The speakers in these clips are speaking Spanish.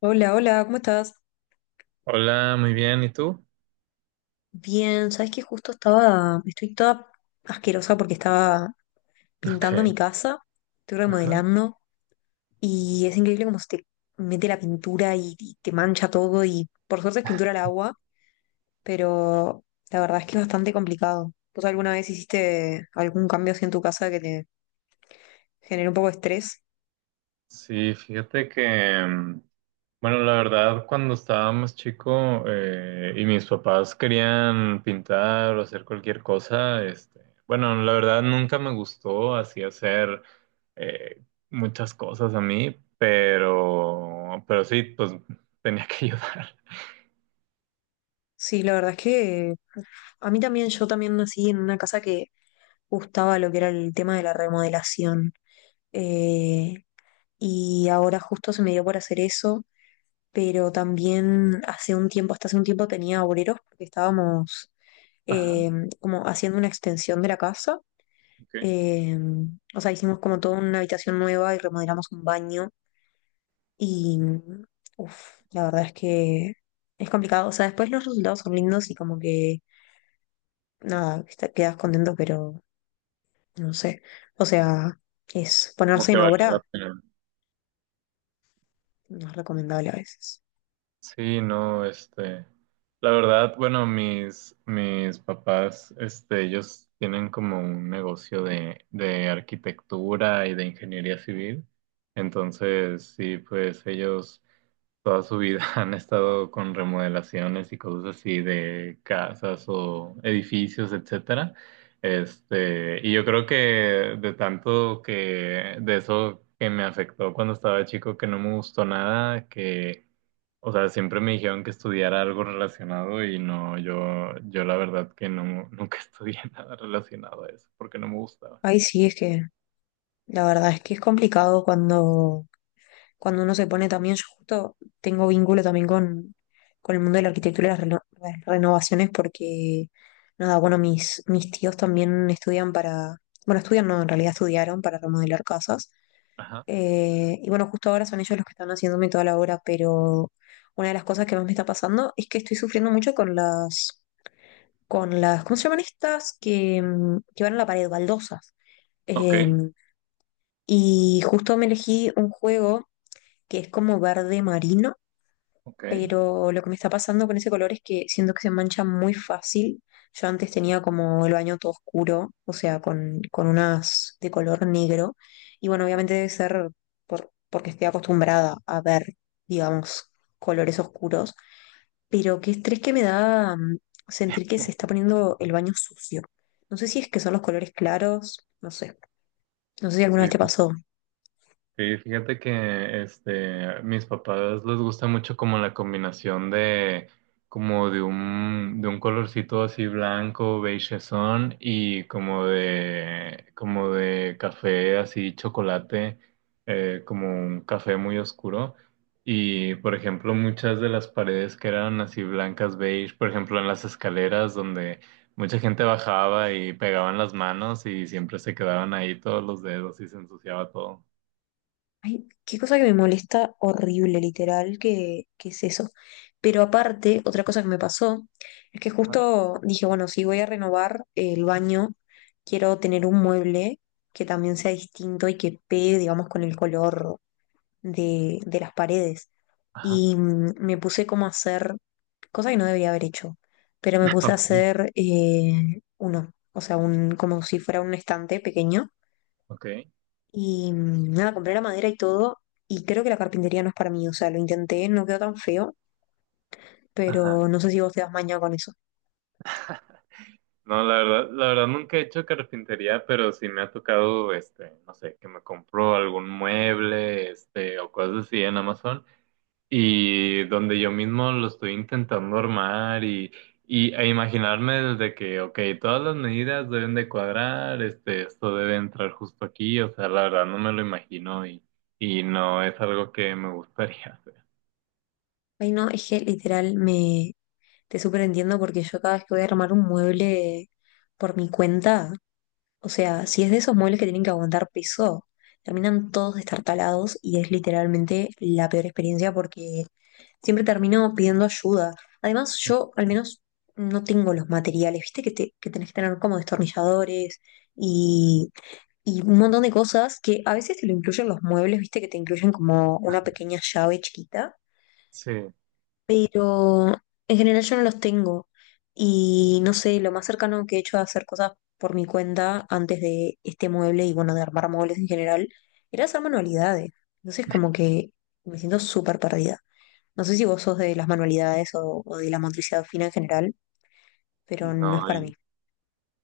Hola, hola, ¿cómo estás? Hola, muy bien, ¿y tú? Bien, sabes que justo estoy toda asquerosa porque estaba pintando Ok, mi casa, estoy ajá. remodelando y es increíble cómo se te mete la pintura y te mancha todo, y por suerte es pintura al agua, pero la verdad es que es bastante complicado. ¿Vos alguna vez hiciste algún cambio así en tu casa que te generó un poco de estrés? Sí, fíjate que, bueno, la verdad, cuando estaba más chico y mis papás querían pintar o hacer cualquier cosa, bueno, la verdad nunca me gustó así hacer eh, muchas cosas a mí, pero sí, pues tenía que ayudar. Sí, la verdad es que a mí también, yo también nací en una casa que gustaba lo que era el tema de la remodelación. Eh, y ahora justo se me dio por hacer eso, pero también hace un tiempo, hasta hace un tiempo tenía obreros porque estábamos Ajá, eh, como haciendo una extensión de la casa, ok. eh, o sea, hicimos como toda una habitación nueva y remodelamos un baño y, uff, la verdad es que es complicado. O sea, después los resultados son lindos y como que, nada, quedas contento, pero no sé, o sea, es Como ponerse que en valía obra, la pena. no es recomendable a veces. Sí, no, la verdad, bueno, mis papás, este, ellos tienen como un negocio de arquitectura y de ingeniería civil, entonces, sí, pues ellos toda su vida han estado con remodelaciones y cosas así de casas o edificios, etcétera. Este, y yo creo que de tanto que de eso que me afectó cuando estaba chico, que no me gustó nada, que, o sea, siempre me dijeron que estudiara algo relacionado y no, yo la verdad que no, nunca estudié nada relacionado a eso, porque no me gustaba. Ay, sí, es que la verdad es que es complicado cuando, cuando uno se pone también, yo justo tengo vínculo también con el mundo de la arquitectura y las, las renovaciones porque, nada, bueno, mis tíos también estudian para, bueno, estudian, no, en realidad estudiaron para remodelar casas. Ajá. Eh, y bueno, justo ahora son ellos los que están haciéndome toda la obra, pero una de las cosas que más me está pasando es que estoy sufriendo mucho con las, ¿cómo se llaman estas? Que, que van a la pared, baldosas. Ok, em, y justo me elegí un juego que es como verde marino, ok. pero lo que me está pasando con ese color es que siento que se mancha muy fácil. Yo antes tenía como el baño todo oscuro, o sea, con unas de color negro. Y bueno, Ajá. obviamente debe ser porque estoy acostumbrada a ver, digamos, colores oscuros, pero qué estrés que me da, sentir que se está poniendo el baño sucio. No sé si es que son los colores claros, no sé. No sé si alguna Sí, vez te pasó. sí, fíjate que este, mis papás les gusta mucho como la combinación de como de un colorcito así blanco, beigeson y como de café así chocolate, como un café muy oscuro. Y por ejemplo, muchas de las paredes que eran así blancas beige, por ejemplo, en las escaleras donde mucha gente bajaba y pegaban las manos y siempre se quedaban ahí todos los dedos y se ensuciaba todo. Ay, qué cosa que me molesta horrible, literal, que es eso. Pero aparte, otra cosa que me pasó es que justo dije, bueno, si voy a renovar el baño, quiero tener un mueble que también sea distinto y que pegue, digamos, con el color de las paredes. Ajá. Y me puse como a hacer, cosa que no debería haber hecho, pero me puse a Ok. hacer uno, o sea, un, como si fuera un estante pequeño Ok, y nada, compré la madera y todo, y creo que la carpintería no es para mí. O sea, lo intenté, no quedó tan feo, ajá. pero no sé si vos te das maña con eso. No, la verdad nunca he hecho carpintería, pero sí me ha tocado, este, no sé, que me compro algún mueble, este, o cosas así en Amazon, y donde yo mismo lo estoy intentando armar y, e imaginarme desde que, ok, todas las medidas deben de cuadrar, este, esto debe entrar justo aquí, o sea, la verdad no me lo imagino y no es algo que me gustaría hacer. Ay, no, es que literal me te súper entiendo porque yo cada vez que voy a armar un mueble por mi cuenta, o sea, si es de esos muebles que tienen que aguantar peso, terminan todos destartalados y es literalmente la peor experiencia porque siempre termino pidiendo ayuda. Además, yo al menos no tengo los materiales, viste que, que tenés que tener como destornilladores y, y un montón de cosas que a veces te lo incluyen los muebles, viste que te incluyen como una pequeña llave chiquita, Sí. pero en general yo no los tengo. Y no sé, lo más cercano que he hecho a hacer cosas por mi cuenta antes de este mueble y bueno, de armar muebles en general, era hacer manualidades. Entonces como que me siento súper perdida. No sé si vos sos de las manualidades o de la motricidad fina en general, pero no es No, para mí.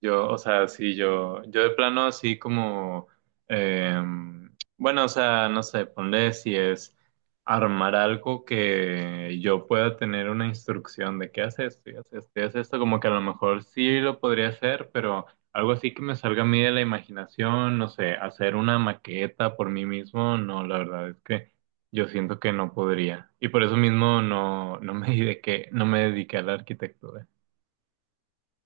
yo, o sea, sí, yo de plano así como, bueno, o sea, no sé, ponle si es armar algo que yo pueda tener una instrucción de qué hace esto, y hace esto, y hace esto, como que a lo mejor sí lo podría hacer, pero algo así que me salga a mí de la imaginación, no sé, hacer una maqueta por mí mismo, no, la verdad es que yo siento que no podría. Y por eso mismo no, no me dediqué a la arquitectura.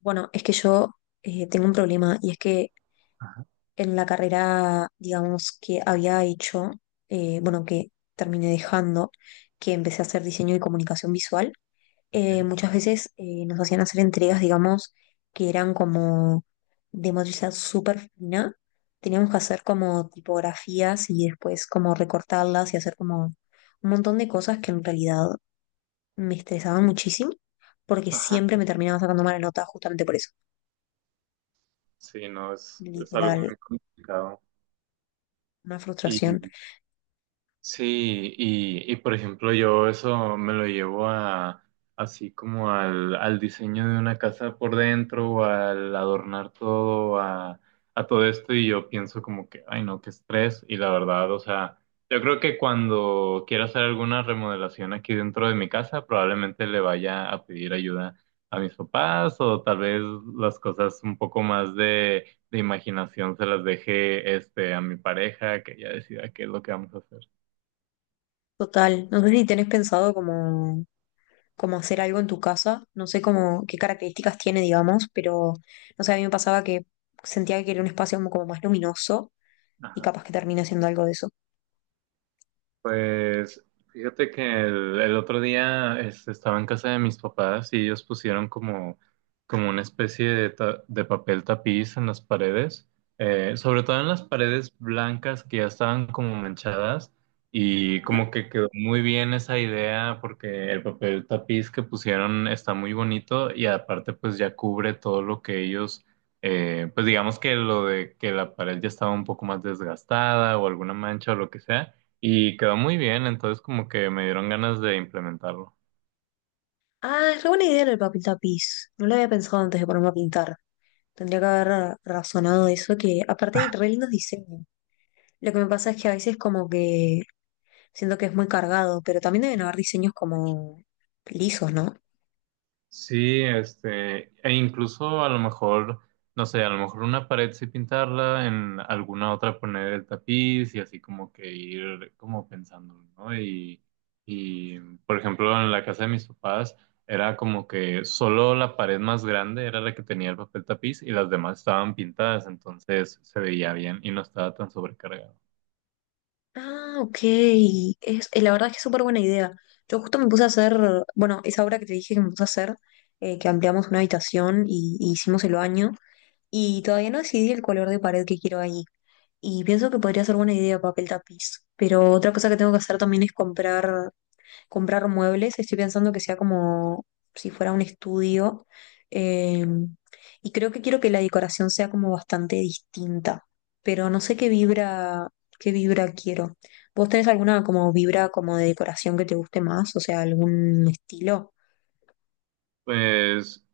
Bueno, es que yo tengo un problema y es que Ajá, en la carrera, digamos, que había hecho, bueno, que terminé dejando, que empecé a hacer diseño y comunicación visual, ok. muchas veces nos hacían hacer entregas, digamos, que eran como de motricidad súper fina. Teníamos que hacer como tipografías y después como recortarlas y hacer como un montón de cosas que en realidad me estresaban muchísimo porque Ajá. siempre me terminaba sacando mala nota justamente por eso. Sí, no, es algo Literal, muy complicado. una frustración Y sí, y por ejemplo yo eso me lo llevo a así como al diseño de una casa por dentro o al adornar todo a todo esto y yo pienso como que, ay no, qué estrés y la verdad, o sea, yo creo que cuando quiera hacer alguna remodelación aquí dentro de mi casa probablemente le vaya a pedir ayuda a mis papás o tal vez las cosas un poco más de imaginación se las deje este, a mi pareja que ya decida qué es lo que vamos a hacer. total. No sé si tenés pensado como como hacer algo en tu casa. No sé cómo, qué características tiene, digamos, pero no sé, a mí me pasaba que sentía que quería un espacio como, como más luminoso y Ajá. capaz que termine siendo algo de eso. Pues fíjate que el otro día este, estaba en casa de mis papás y ellos pusieron como, como una especie de, de papel tapiz en las paredes, sobre todo en las paredes blancas que ya estaban como manchadas y Ujú. como que quedó muy bien esa idea porque el papel tapiz que pusieron está muy bonito y aparte pues ya cubre todo lo que ellos pues digamos que lo de que la pared ya estaba un poco más desgastada o alguna mancha o lo que sea, y quedó muy bien, entonces como que me dieron ganas de implementarlo. Ah, es re buena idea el papel tapiz. No lo había pensado antes de ponerme a pintar. Tendría que haber razonado eso, que aparte hay re lindos diseños. Lo que me pasa es que a veces como que siento que es muy cargado, pero también deben haber diseños como lisos, ¿no? Sí, este, e incluso a lo mejor, no sé, a lo mejor una pared sí pintarla, en alguna otra poner el tapiz y así como que ir como pensando, ¿no? Y por ejemplo, en la casa de mis papás era como que solo la pared más grande era la que tenía el papel tapiz y las demás estaban pintadas, entonces se veía bien y no estaba tan sobrecargado. Ah, ok. Es, la verdad es que es súper buena idea. Yo justo me puse a hacer, bueno, esa obra que te dije que me puse a hacer, que ampliamos una habitación y hicimos el baño, y todavía no decidí el color de pared que quiero ahí. Y pienso que podría ser buena idea papel tapiz. Pero otra cosa que tengo que hacer también es comprar muebles, estoy pensando que sea como si fuera un estudio. eh, y creo que quiero que la decoración sea como bastante distinta, pero no sé qué vibra quiero. ¿Vos tenés alguna como vibra como de decoración que te guste más? O sea, algún estilo. Pues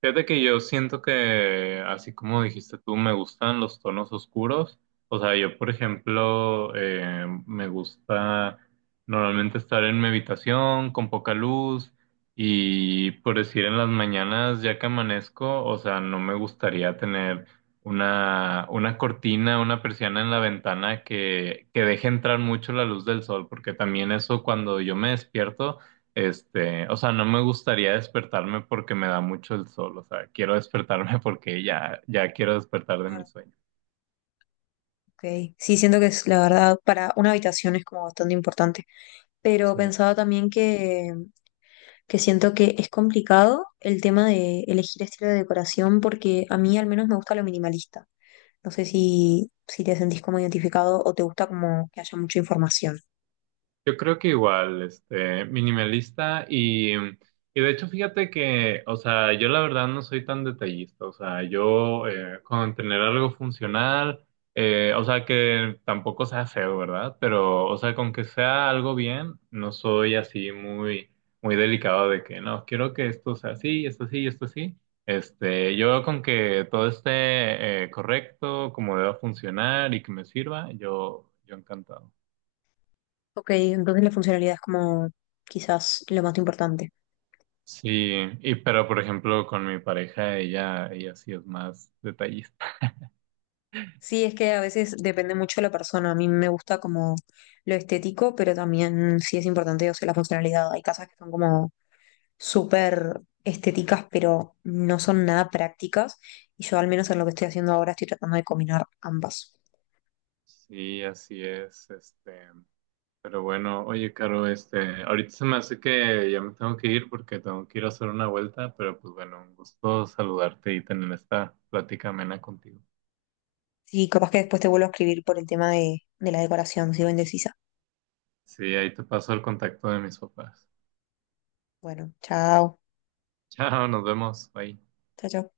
fíjate que yo siento que, así como dijiste tú, me gustan los tonos oscuros. O sea, yo, por ejemplo, me gusta normalmente estar en mi habitación con poca luz y, por decir, en las mañanas ya que amanezco, o sea, no me gustaría tener una cortina, una persiana en la ventana que deje entrar mucho la luz del sol, porque también eso cuando yo me despierto este, o sea, no me gustaría despertarme porque me da mucho el sol, o sea, quiero despertarme porque ya, ya quiero despertar de Claro. mi sueño. Ok. Sí, siento que es la verdad, para una habitación es como bastante importante. Pero Sí. pensaba también que siento que es complicado el tema de elegir estilo de decoración porque a mí al menos me gusta lo minimalista. No sé si, si te sentís como identificado o te gusta como que haya mucha información. Yo creo que igual, este, minimalista y de hecho fíjate que, o sea, yo la verdad no soy tan detallista, o sea, yo con tener algo funcional, o sea, que tampoco sea feo, ¿verdad? Pero, o sea, con que sea algo bien, no soy así muy, muy delicado de que, no, quiero que esto sea así, esto sí, esto sí. Este, yo con que todo esté correcto, como deba funcionar y que me sirva, yo encantado. Ok, entonces la funcionalidad es como quizás lo más importante. Sí, y pero por ejemplo con mi pareja, ella sí es más detallista. Sí, es que a veces depende mucho de la persona. A mí me gusta como lo estético, pero también sí es importante, o sea, la funcionalidad. Hay casas que son como súper estéticas, pero no son nada prácticas. Y yo al menos en lo que estoy haciendo ahora estoy tratando de combinar ambas. Sí, así es, este, pero bueno, oye, Caro, este, ahorita se me hace que ya me tengo que ir porque tengo que ir a hacer una vuelta, pero pues bueno, un gusto saludarte y tener esta plática amena contigo. Sí, capaz que después te vuelvo a escribir por el tema de la decoración, sigo indecisa. Sí, ahí te paso el contacto de mis papás. Bueno, chao. Chao, nos vemos, bye. Chao, chao.